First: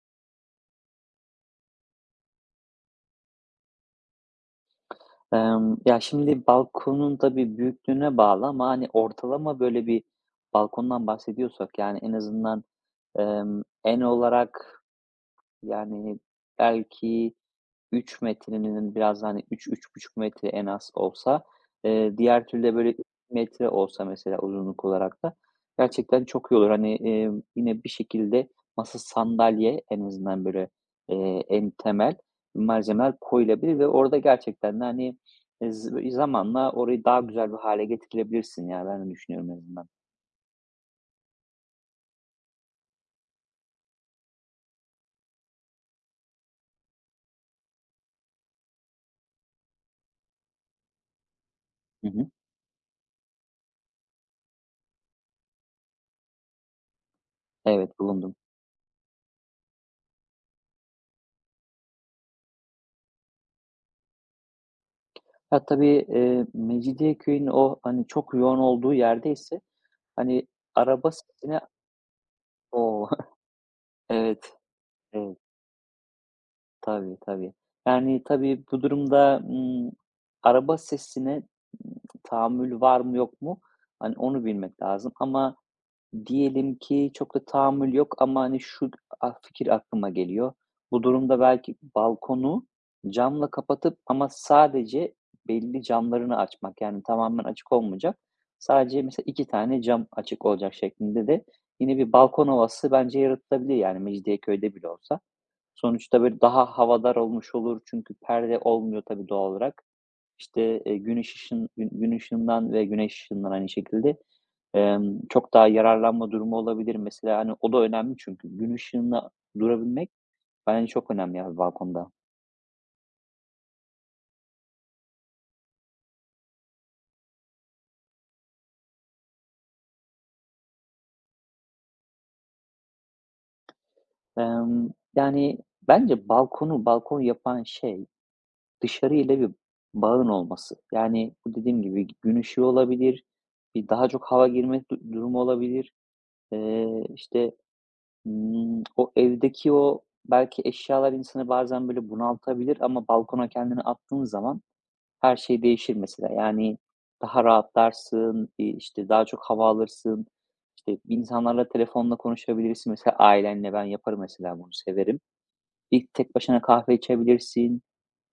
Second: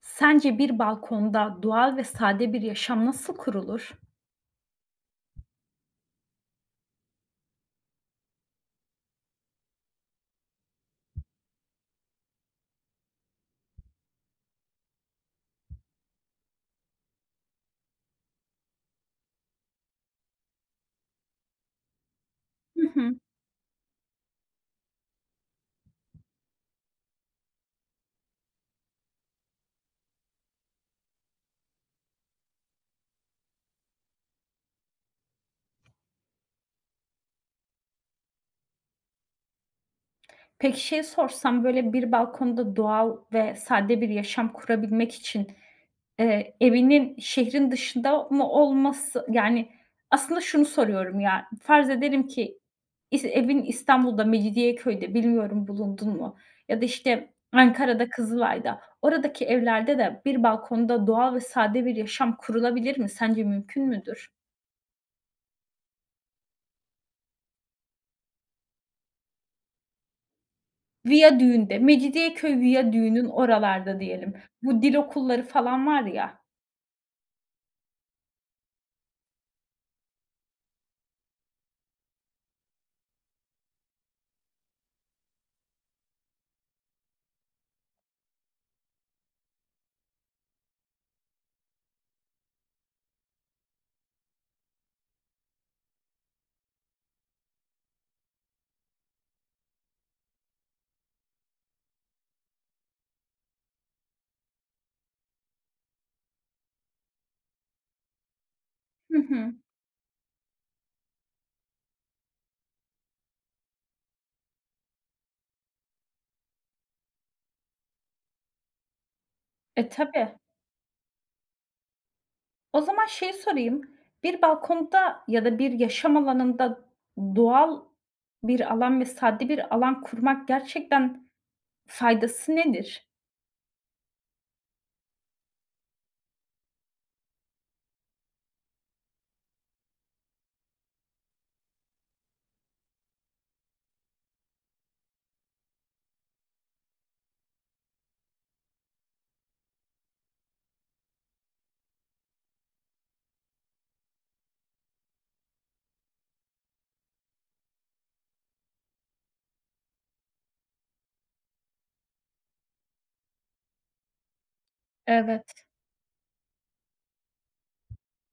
Sence bir balkonda doğal ve sade bir yaşam nasıl kurulur? Ya, şimdi balkonun tabii büyüklüğüne bağlı ama, hani, ortalama böyle bir balkondan bahsediyorsak, yani, en azından, en olarak, yani, belki 3 metrenin biraz da, hani, 3-3,5 metre en az olsa, diğer türlü de Hı böyle hı. metre olsa mesela uzunluk olarak da gerçekten çok iyi olur. Hani, yine bir şekilde masa, sandalye en azından böyle, en temel malzemeler koyulabilir ve orada gerçekten de, hani, z zamanla orayı daha güzel bir hâle getirebilirsin ya. Ben öyle düşünüyorum en azından. Peki şey sorsam, böyle, bir balkonda doğal ve sade bir yaşam kurabilmek için, evinin şehrin dışında mı olması? Yani, aslında şunu soruyorum ya, farz Hı edelim hı. ki evin İstanbul'da, Mecidiyeköy'de, bilmiyorum bulundun mu? Ya da, işte, Evet, Ankara'da, bulundum. Kızılay'da. Oradaki evlerde de bir balkonda doğal ve sade bir yaşam kurulabilir mi? Sence mümkün müdür? Ya, tabii, Mecidiyeköy'ün o, hani, çok yoğun olduğu yerdeyse, hani, araba sesini. Viyadüğünde, Mecidiyeköy O! Viyadüğü'nün oralarda diyelim. Evet, Bu dil evet. okulları falan var ya. Tabii, tabii. Yani, tabii bu durumda, araba sesine, ımm, tahammül var mı yok mu? Hani, onu bilmek lazım ama diyelim ki çok da tahammül yok ama, hani, şu fikir aklıma geliyor. Bu durumda belki balkonu camla kapatıp ama sadece belli camlarını açmak, yani, tamamen açık olmayacak. Sadece mesela 2 tane cam açık olacak şeklinde de yine bir balkon havası bence yaratılabilir, yani, Mecidiyeköy'de bile olsa. Sonuçta, böyle, daha havadar olmuş olur çünkü perde olmuyor Hı tabii doğal hı. olarak. İşte, gün ışığından ve güneş ışığından aynı şekilde, çok daha yararlanma durumu olabilir mesela. Hani, o da önemli çünkü gün ışığında E, durabilmek tabii. bence çok önemli abi balkonda. O zaman şey sorayım. Bir balkonda ya da bir yaşam alanında doğal bir alan ve sade bir alan kurmak gerçekten faydası nedir? Emm, yani, bence balkonu balkon yapan şey dışarı ile bir bağın olması. Yani, bu dediğim gibi gün ışığı olabilir, bir daha çok hava girme durumu olabilir. İşte, o evdeki belki eşyalar insanı bazen böyle bunaltabilir ama balkona kendini attığın zaman her şey değişir mesela. Yani daha rahatlarsın, işte, daha çok hava alırsın, işte, insanlarla telefonla konuşabilirsin. Mesela ailenle ben yaparım mesela bunu, severim. Evet. İlk tek başına kahve içebilirsin.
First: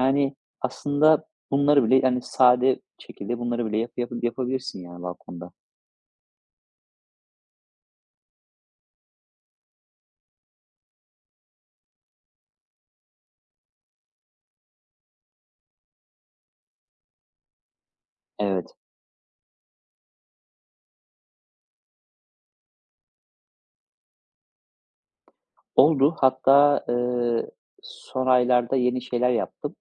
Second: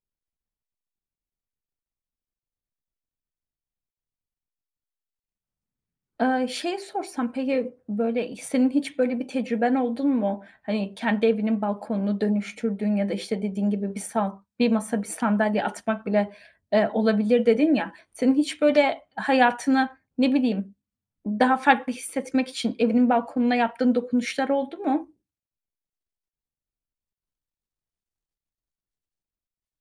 Yani aslında bunları bile, yani, sade şekilde bunları bile yapabilirsin yani balkonda. Şeyi sorsam peki, böyle, senin hiç böyle bir tecrüben oldun mu? Hani, kendi evinin balkonunu dönüştürdüğün ya da, işte, dediğin gibi bir sal, bir masa, bir sandalye atmak bile, olabilir dedin ya. Senin hiç Evet, böyle hayatını, ne bileyim, daha farklı hissetmek için evinin balkonuna yaptığın dokunuşlar oldu mu? oldu. Hatta, son aylarda yeni şeyler yaptım.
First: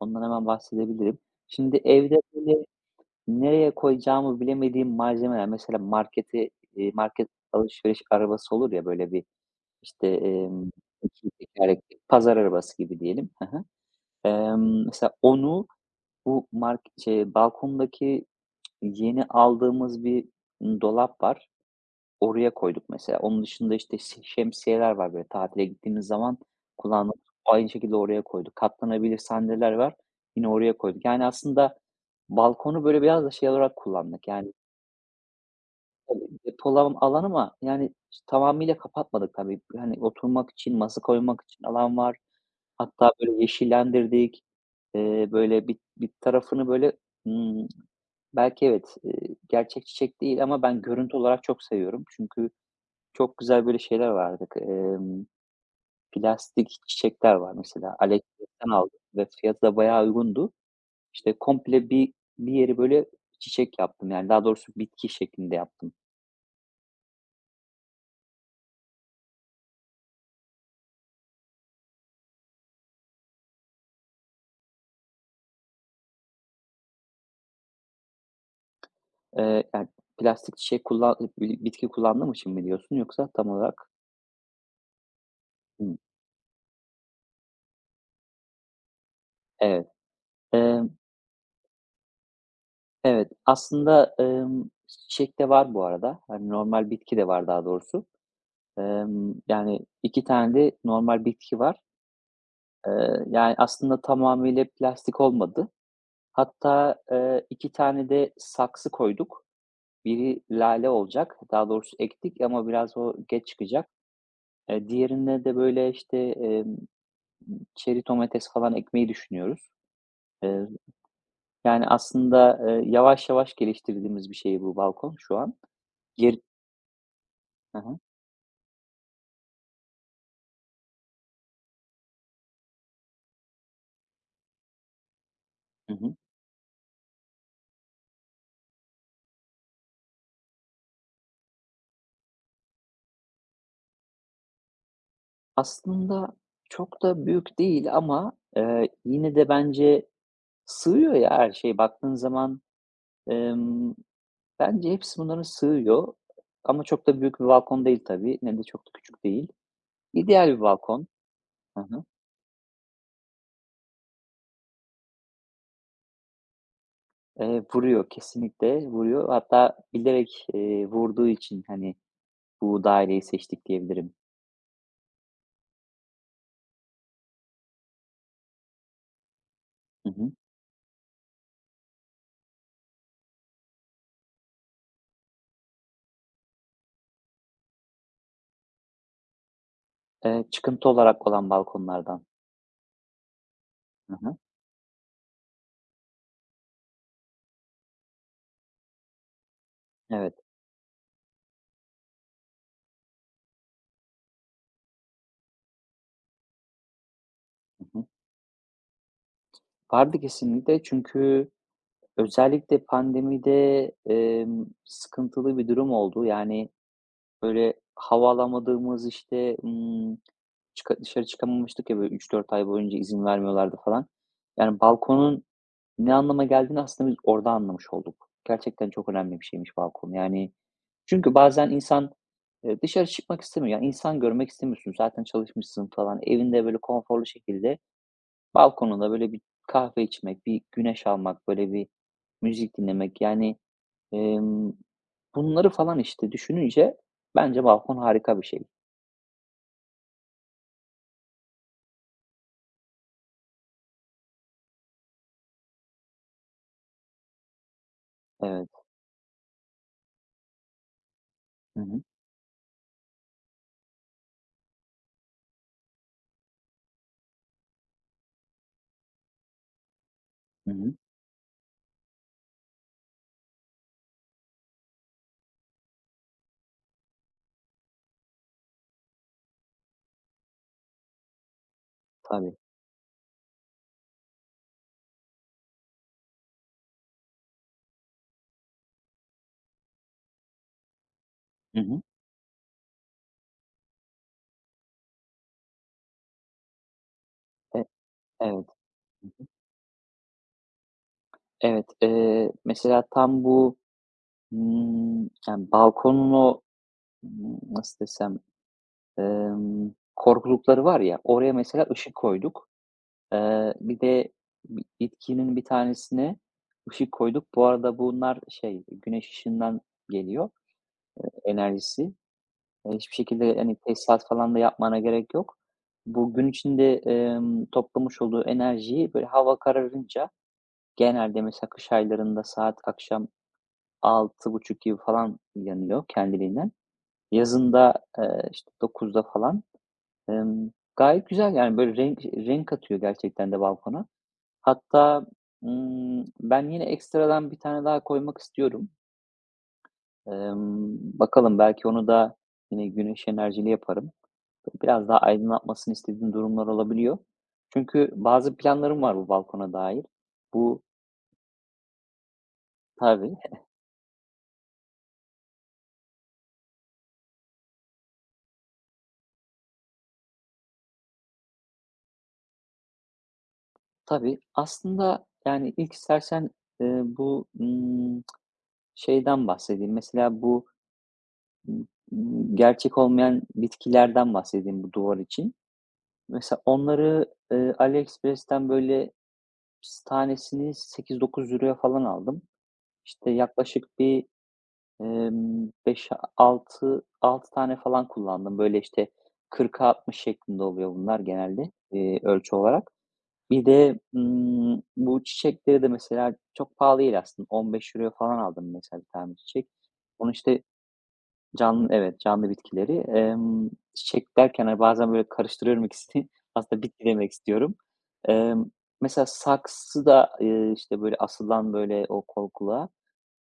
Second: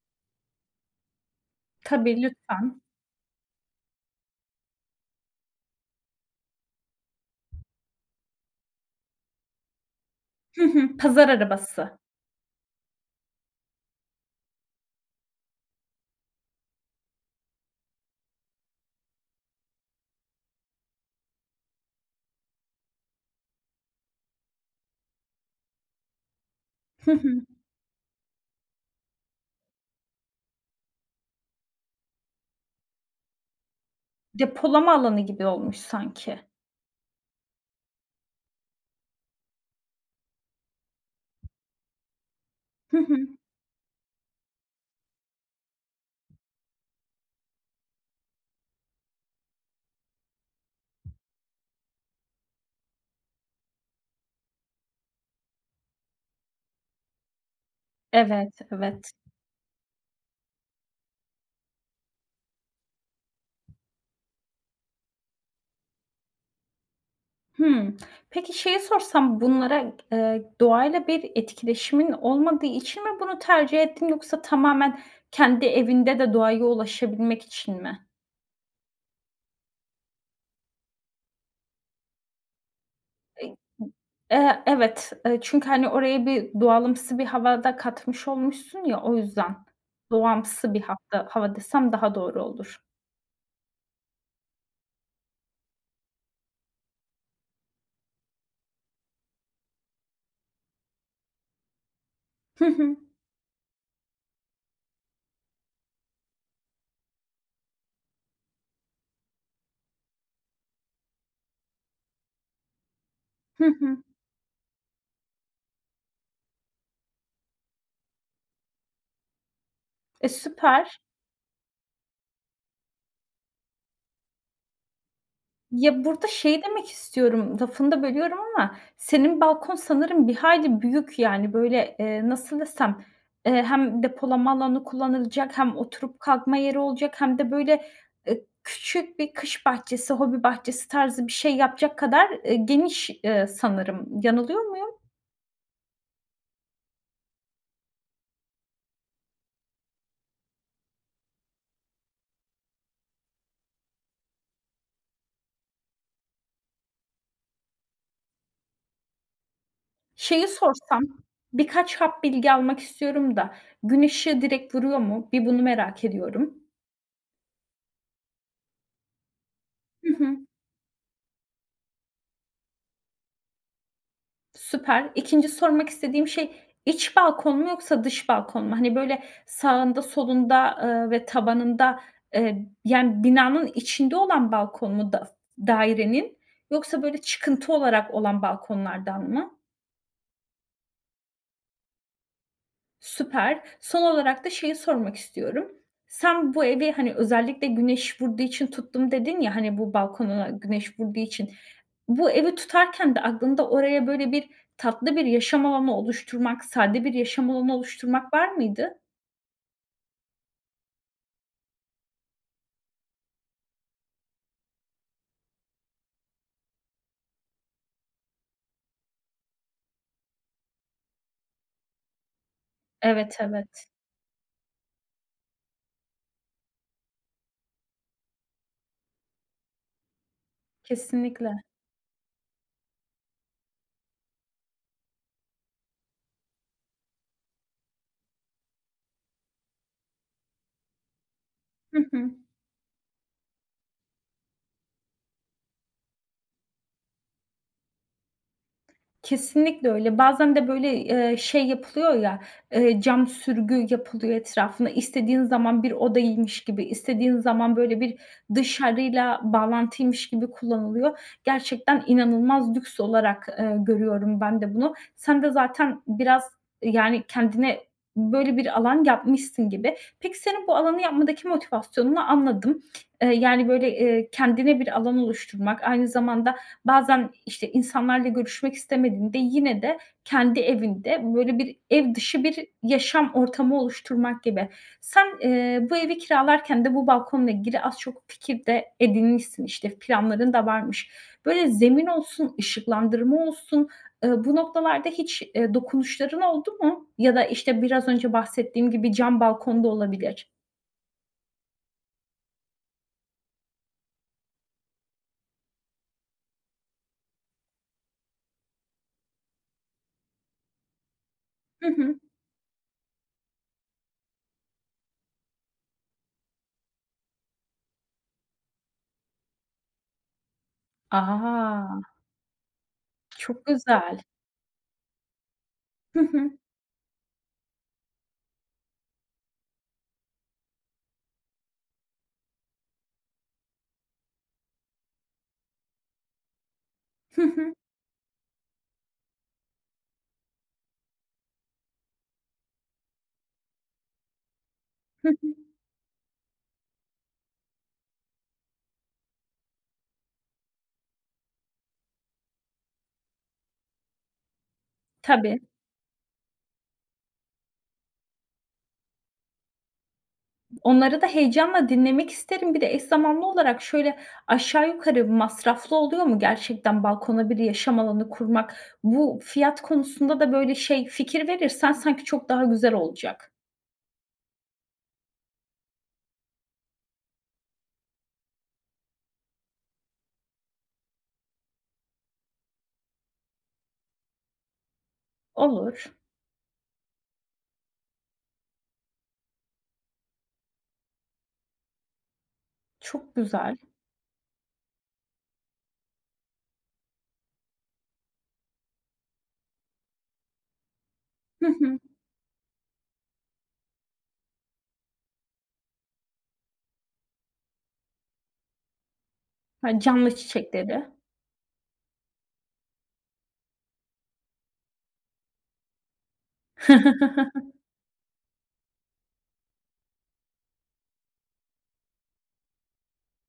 Ondan hemen bahsedebilirim. Şimdi evde, Tabii, böyle lütfen. nereye koyacağımı bilemediğim malzemeler, mesela markete, market alışveriş arabası olur ya, böyle bir, işte, Hı hı. Pazar 2 arabası. tekerlekli pazar arabası gibi diyelim. Hı hı. Mesela onu, balkondaki yeni aldığımız bir dolap var. Oraya koyduk mesela. Onun dışında, işte, şemsiyeler var böyle tatile gittiğimiz zaman Hı kullandığımız. hı. Aynı şekilde oraya koyduk. Katlanabilir sandalyeler var. Yine oraya koyduk. Yani aslında balkonu böyle biraz da şey olarak kullandık. Yani Depolama alanı gibi olmuş tabii, sanki. depolama ama yani tamamıyla kapatmadık tabii. Yani oturmak için, masa koymak için alan var. Hı Hatta hı. böyle yeşillendirdik. Böyle bir tarafını böyle, ımm, belki evet, gerçek çiçek değil ama ben görüntü olarak çok seviyorum. Çünkü çok güzel böyle şeyler vardı. Plastik çiçekler var mesela. Evet, AliExpress'ten aldım evet. ve fiyatı da bayağı uygundu. İşte komple bir yeri böyle çiçek yaptım. Yani daha doğrusu bitki şeklinde yaptım. Hımm. Peki şeyi sorsam bunlara, doğayla bir etkileşimin olmadığı için mi bunu tercih ettin yoksa tamamen kendi evinde de doğaya ulaşabilmek için mi? Yani, plastik şey kullan bi bitki kullandığım için mi diyorsun yoksa E tam olarak? Evet, çünkü, hani, Hımm, oraya bir doğalımsı bir hava da katmış olmuşsun ya, o yüzden. evet. Doğamsı bir, Emm, hatta hava desem daha doğru olur. evet, aslında, çiçek de var bu arada. Hani, normal bitki de var daha doğrusu. Yani 2 tane de normal bitki var. Hı hı. Yani aslında tamamıyla plastik olmadı. Hatta, 2 tane de saksı koyduk. Biri lale olacak. Daha doğrusu ektik ama biraz o geç Hı çıkacak. hı. Diğerine de böyle, işte, çeri domates falan ekmeyi düşünüyoruz. E, Eee, süper. yani, aslında, yavaş yavaş geliştirdiğimiz bir şey bu balkon şu an. Ya, burada Ger şey demek istiyorum, Hı lafını hı. da bölüyorum ama senin balkon sanırım bir hayli büyük, yani, böyle, nasıl desem, hem depolama alanı kullanılacak, hem Hı hı. oturup kalkma yeri olacak, hem de, böyle, küçük bir kış bahçesi, hobi bahçesi tarzı bir şey yapacak kadar, geniş, sanırım. Yanılıyor muyum? Aslında çok da büyük değil ama, yine de bence sığıyor ya her şey. Baktığın zaman, emm, bence hepsi bunların sığıyor ama çok da büyük bir balkon değil tabii, ne de çok da küçük değil. Şeyi İdeal bir sorsam, balkon. Hı birkaç hı. hap bilgi almak istiyorum da gün direkt vuruyor mu? Bir bunu merak ediyorum. Vuruyor, kesinlikle vuruyor. Hatta Hı hı. bilerek, vurduğu için, hani, bu daireyi seçtik diyebilirim. Süper. İkinci sormak istediğim şey, iç balkon mu yoksa dış balkon mu? Hani, böyle, sağında, Hı hı. solunda, ve tabanında, yani, binanın içinde olan balkon mu da dairenin, yoksa, böyle, çıkıntı olarak olan balkonlardan mı? Çıkıntı olarak olan balkonlardan. Süper. Son Hı hı. olarak da şeyi sormak istiyorum. Sen bu evi, hani, özellikle güneş vurduğu için tuttum dedin ya, hani, bu Evet. balkonuna güneş vurduğu için. Bu evi tutarken de aklında oraya böyle bir tatlı bir yaşam alanı oluşturmak, sade bir yaşam alanı Hı hı. oluşturmak var mıydı? Vardı kesinlikle çünkü özellikle pandemide, sıkıntılı bir durum oldu. Yani, böyle, hava alamadığımız, işte, dışarı çıkamamıştık ya, böyle, 3-4 ay boyunca izin Evet, vermiyorlardı evet. falan. Yani, balkonun ne anlama geldiğini aslında biz orada anlamış olduk. Gerçekten çok önemli bir şeymiş balkon. Yani çünkü Kesinlikle. bazen insan, dışarı çıkmak istemiyor. Yani, insan görmek istemiyorsun. Zaten çalışmışsın falan. Evinde böyle konforlu şekilde balkonunda böyle bir kahve içmek, bir güneş almak, böyle bir Hı hı. müzik dinlemek. Yani, emm, bunları falan, işte, düşününce bence balkon harika bir şey. Kesinlikle öyle. Bazen de böyle, şey yapılıyor ya, cam sürgü yapılıyor etrafına. İstediğin zaman bir odaymış gibi, istediğin zaman böyle bir Evet. dışarıyla bağlantıymış gibi kullanılıyor. Hı hı. Gerçekten inanılmaz lüks olarak, görüyorum ben de bunu. Sen de zaten biraz, yani, kendine böyle bir alan yapmışsın gibi. Peki, senin Hı bu hı. alanı yapmadaki motivasyonunu anladım. Yani, böyle, kendine bir alan oluşturmak, aynı zamanda bazen, işte, insanlarla görüşmek istemediğinde yine de kendi evinde, böyle, bir ev dışı Tabii. bir yaşam ortamı oluşturmak gibi. Sen, bu evi kiralarken de bu balkonla ilgili az çok fikir de edinmişsin, işte, planların da varmış. Böyle Hı hı. zemin olsun, ışıklandırma olsun, bu noktalarda hiç, dokunuşların oldu mu? Ya da, işte, E biraz önce evet. bahsettiğim gibi Hı cam hı. balkonda olabilir. Evet. Mesela tam bu, yani, balkonun o, nasıl desem, korkulukları var ya, oraya mesela Hı ışık hı. koyduk. Bir de bitkinin bir tanesine ışık koyduk. Bu arada bunlar şey, güneş ışığından geliyor A! enerjisi. Hiçbir şekilde, Çok hani, güzel. tesisat falan da yapmana gerek yok. Hı Bu gün hı. içinde, toplamış olduğu enerjiyi, böyle, hava kararınca genelde mesela kış aylarında saat akşam 6.30 gibi falan yanıyor kendiliğinden. Hı hı. Yazında, işte 9'da falan, emm, gayet güzel yani böyle renk renk katıyor gerçekten de balkona. Hatta, Hı hı. Ben yine ekstradan bir tane daha koymak istiyorum. Bakalım belki onu da yine güneş enerjili yaparım. Biraz daha Tabii. aydınlatmasını istediğim durumlar olabiliyor. Çünkü bazı planlarım var bu balkona dair. Bu Onları da heyecanla dinlemek isterim. Bir de eş Tabii, zamanlı olarak şöyle aşağı yukarı masraflı oluyor mu gerçekten balkona bir yaşam alanı kurmak? Bu fiyat konusunda da böyle şey fikir verirsen sanki çok daha güzel olacak. tabii. Aslında yani ilk istersen, bu, şeyden bahsedeyim. Mesela bu, gerçek olmayan bitkilerden bahsedeyim bu duvar için. Olur. Mesela onları, AliExpress'ten böyle tanesini €8-9'ya falan aldım. İşte Çok güzel. yaklaşık bir, 6 tane falan kullandım. Böyle işte 40'a 60 şeklinde oluyor bunlar Hı genelde, hı. Ölçü olarak. Bir de, bu çiçekleri de mesela çok pahalı değil aslında. €15 falan aldım mesela bir tane çiçek. Ha, canlı Onu işte çiçekleri. canlı, evet, canlı bitkileri. Çiçek derken, hani, bazen böyle karıştırıyorum ikisini. Aslında bitki demek istiyorum. Emm, mesela saksı da, işte, böyle asılan, böyle, o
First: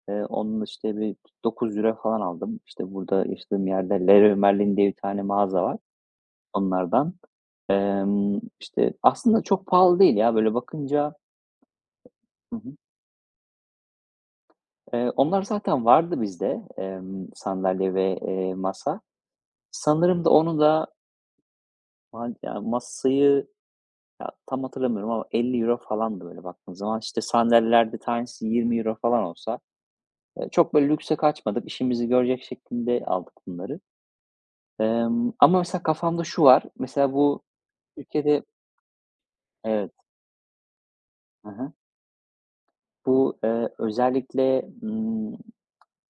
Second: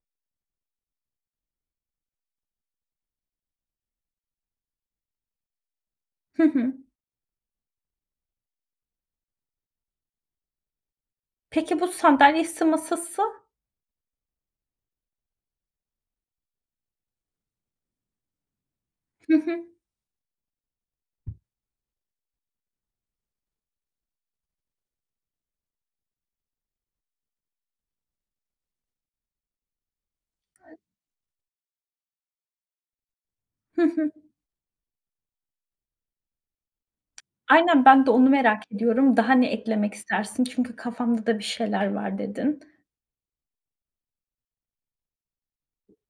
onun, işte, 9 lira falan aldım. İşte, burada yaşadığım yerde Leroy Merlin diye bir tane mağaza var Hı hı. onlardan. İşte, aslında çok pahalı değil ya böyle bakınca. Peki bu Hı sandalyesi, hı. masası? Onlar zaten vardı bizde, sandalye ve, masa. Hı hı. Sanırım da onu da masayı ya, tam hatırlamıyorum ama €50 falandı böyle baktığım zaman. İşte, sandalyelerde tanesi 20 euro falan olsa, çok böyle lükse kaçmadık, işimizi görecek şeklinde aldık bunları. Hı hı. Ama mesela kafamda şu var, mesela bu Aynen, ben de onu Türkiye'de merak ediyorum. Daha ne evet, eklemek istersin? Çünkü kafamda da bir hı şeyler var dedin. bu, özellikle,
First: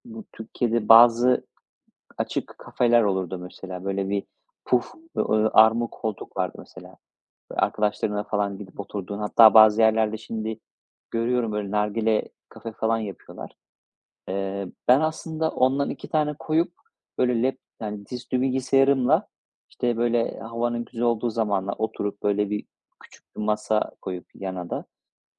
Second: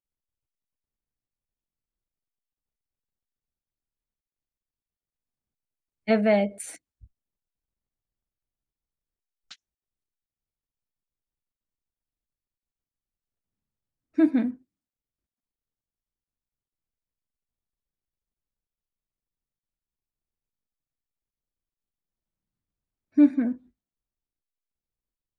bu Türkiye'de bazı açık kafeler olurdu mesela. Böyle bir puf, armuk koltuk vardı Evet. mesela. Böyle arkadaşlarınla falan gidip oturduğun, hatta bazı yerlerde şimdi görüyorum böyle nargile kafe falan yapıyorlar. Hı hı. Ben aslında ondan 2 tane koyup, böyle, yani, dizüstü bilgisayarımla, işte, böyle, havanın güzel olduğu zamanlar oturup, böyle, bir Hı küçük bir hı. masa koyup yana da,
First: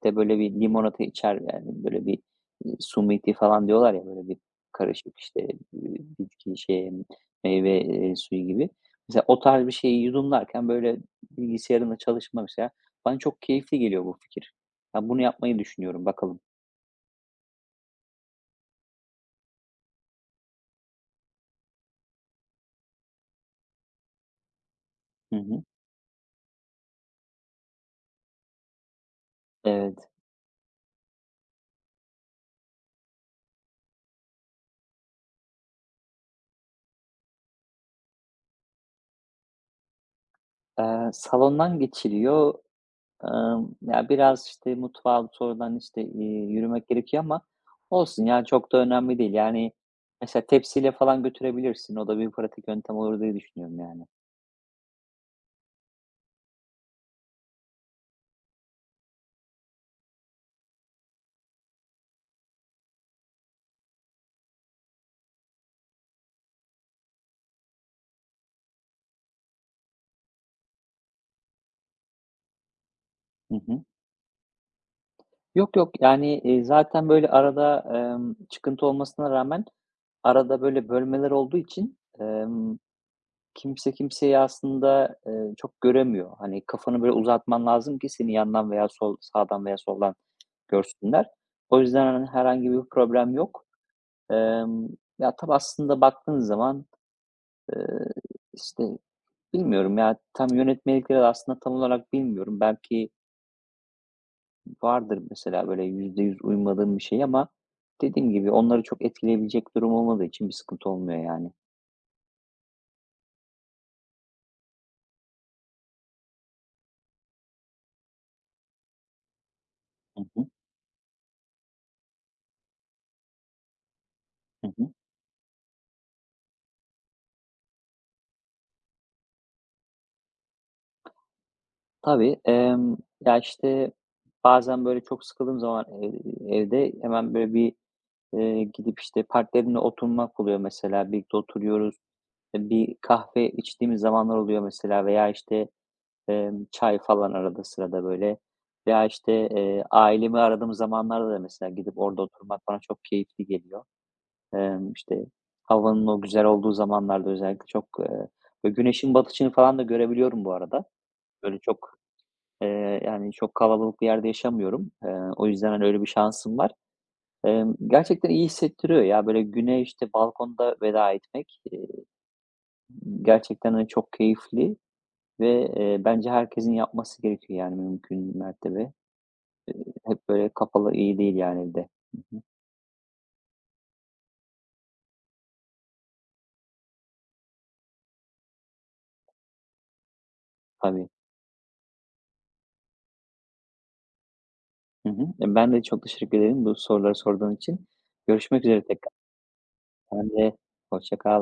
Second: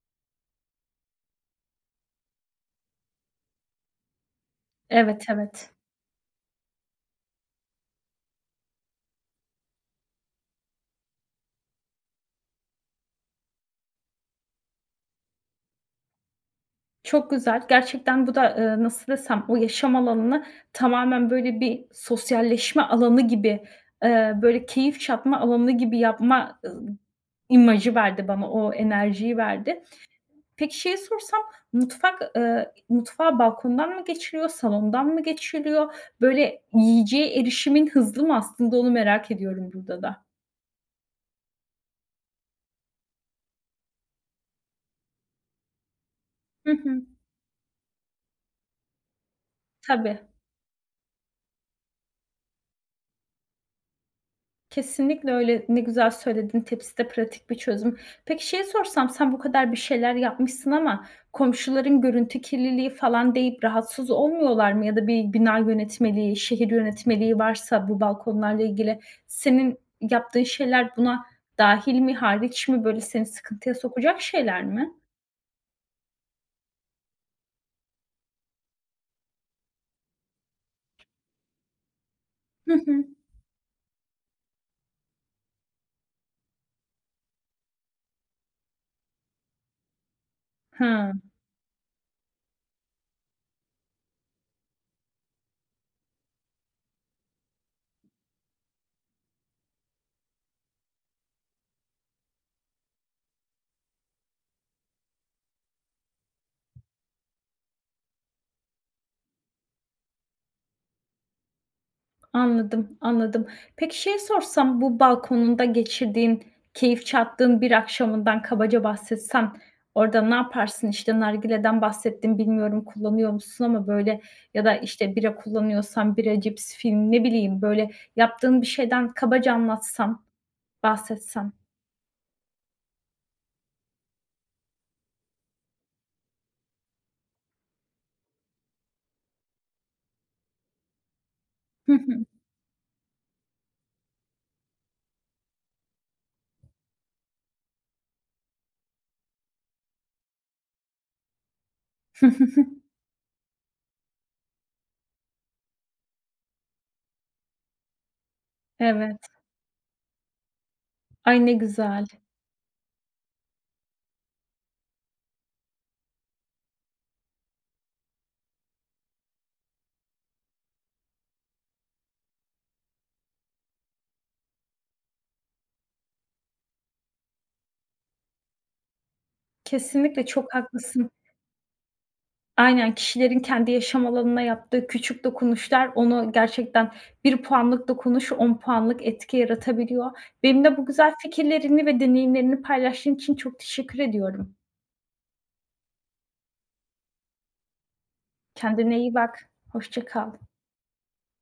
bir böyle, bir limonata içer, yani, böyle, bir, smoothie falan diyorlar ya, böyle, bir karışık, Evet, işte, evet. eee, bitki, şey, meyve, suyu gibi. Mesela o tarz bir şeyi yudumlarken, böyle, bilgisayarımla çalışma mesela bana çok keyifli geliyor bu fikir. Ben bunu yapmayı düşünüyorum, bakalım. Çok güzel. Gerçekten bu da, nasıl desem, o yaşam alanını tamamen böyle bir sosyalleşme alanı gibi, böyle keyif Hı çatma hı. alanı gibi yapma, imajı verdi bana, o enerjiyi verdi. Evet. Peki şeyi sorsam, mutfak, mutfağı balkondan mı geçiliyor, salondan mı geçiliyor? Böyle yiyeceğe erişimin hızlı mı, aslında onu merak ediyorum burada da. Salondan geçiliyor. Ya, biraz, işte, mutfağa sonradan, işte, Hı yürümek hı. gerekiyor ama olsun ya, çok da önemli değil. Yani, Tabii. mesela tepsiyle falan götürebilirsin. O da bir pratik yöntem olur diye düşünüyorum yani. Kesinlikle öyle. Ne güzel söyledin. Tepsi de pratik bir çözüm. Peki şey sorsam, sen bu kadar bir şeyler yapmışsın ama komşuların görüntü kirliliği falan deyip rahatsız olmuyorlar mı? Ya da bir bina yönetmeliği, şehir yönetmeliği varsa bu balkonlarla ilgili senin yaptığın şeyler buna dahil mi, hariç mi? Böyle seni Hı sıkıntıya hı. sokacak şeyler mi? Yok, yok, yani, zaten, böyle, arada, çıkıntı olmasına rağmen arada, böyle, bölmeler olduğu için, Hı hı. kimse kimseyi aslında, çok göremiyor. Hani, kafanı böyle uzatman lazım ki seni yandan veya sağdan veya soldan Hıı. görsünler. O yüzden, hani, herhangi bir problem yok. Emm, ya, tabii aslında baktığın zaman, eee, işte, bilmiyorum ya, tam yönetmelikleri de aslında tam olarak bilmiyorum. Belki vardır mesela böyle %100 uymadığım bir şey ama dediğim gibi onları çok etkileyebilecek durum olmadığı için bir sıkıntı olmuyor yani. Anladım, anladım. Peki şey sorsam, bu balkonunda geçirdiğin, keyif çattığın bir akşamından kabaca bahsetsen, orada Hı ne hı. yaparsın? İşte nargileden bahsettin, bilmiyorum kullanıyor musun ama böyle, ya Hı da hı. işte bira kullanıyorsan bira, cips, film, ne bileyim, böyle yaptığın bir şeyden kabaca anlatsan, bahsetsen. Tabii, ya, işte, bazen böyle çok sıkıldığım zaman evde hemen böyle bir, gidip, işte, partnerimle oturmak oluyor mesela. Birlikte Hı oturuyoruz. hı. Bir kahve içtiğimiz zamanlar oluyor mesela veya, işte, çay falan arada sırada, böyle, veya, işte, ailemi aradığım zamanlarda da mesela gidip orada oturmak bana çok keyifli geliyor. İşte, havanın o güzel olduğu zamanlarda özellikle çok, böyle, güneşin Evet. batışını falan da görebiliyorum bu arada. Ay, ne Böyle, çok, güzel. Yani, çok kalabalık bir yerde yaşamıyorum. O yüzden, hani, öyle bir şansım var. Gerçekten iyi hissettiriyor ya, böyle, güne, işte, balkonda veda etmek, gerçekten, hani, çok keyifli. Ve, bence herkesin yapması gerekiyor yani mümkün mertebe. Kesinlikle Hep böyle çok kafalar haklısın. iyi değil yani evde. Hı hı. Aynen, kişilerin kendi yaşam alanına yaptığı küçük dokunuşlar, onu gerçekten bir puanlık dokunuş 10 puanlık etki yaratabiliyor. Benimle bu Tabii. güzel fikirlerini ve deneyimlerini paylaştığın için çok teşekkür ediyorum. Hı hı. Ya, ben de çok teşekkür ederim bu soruları sorduğun için. Görüşmek üzere Kendine tekrar. iyi bak. Hoşça Ben kal. de hoşça kal.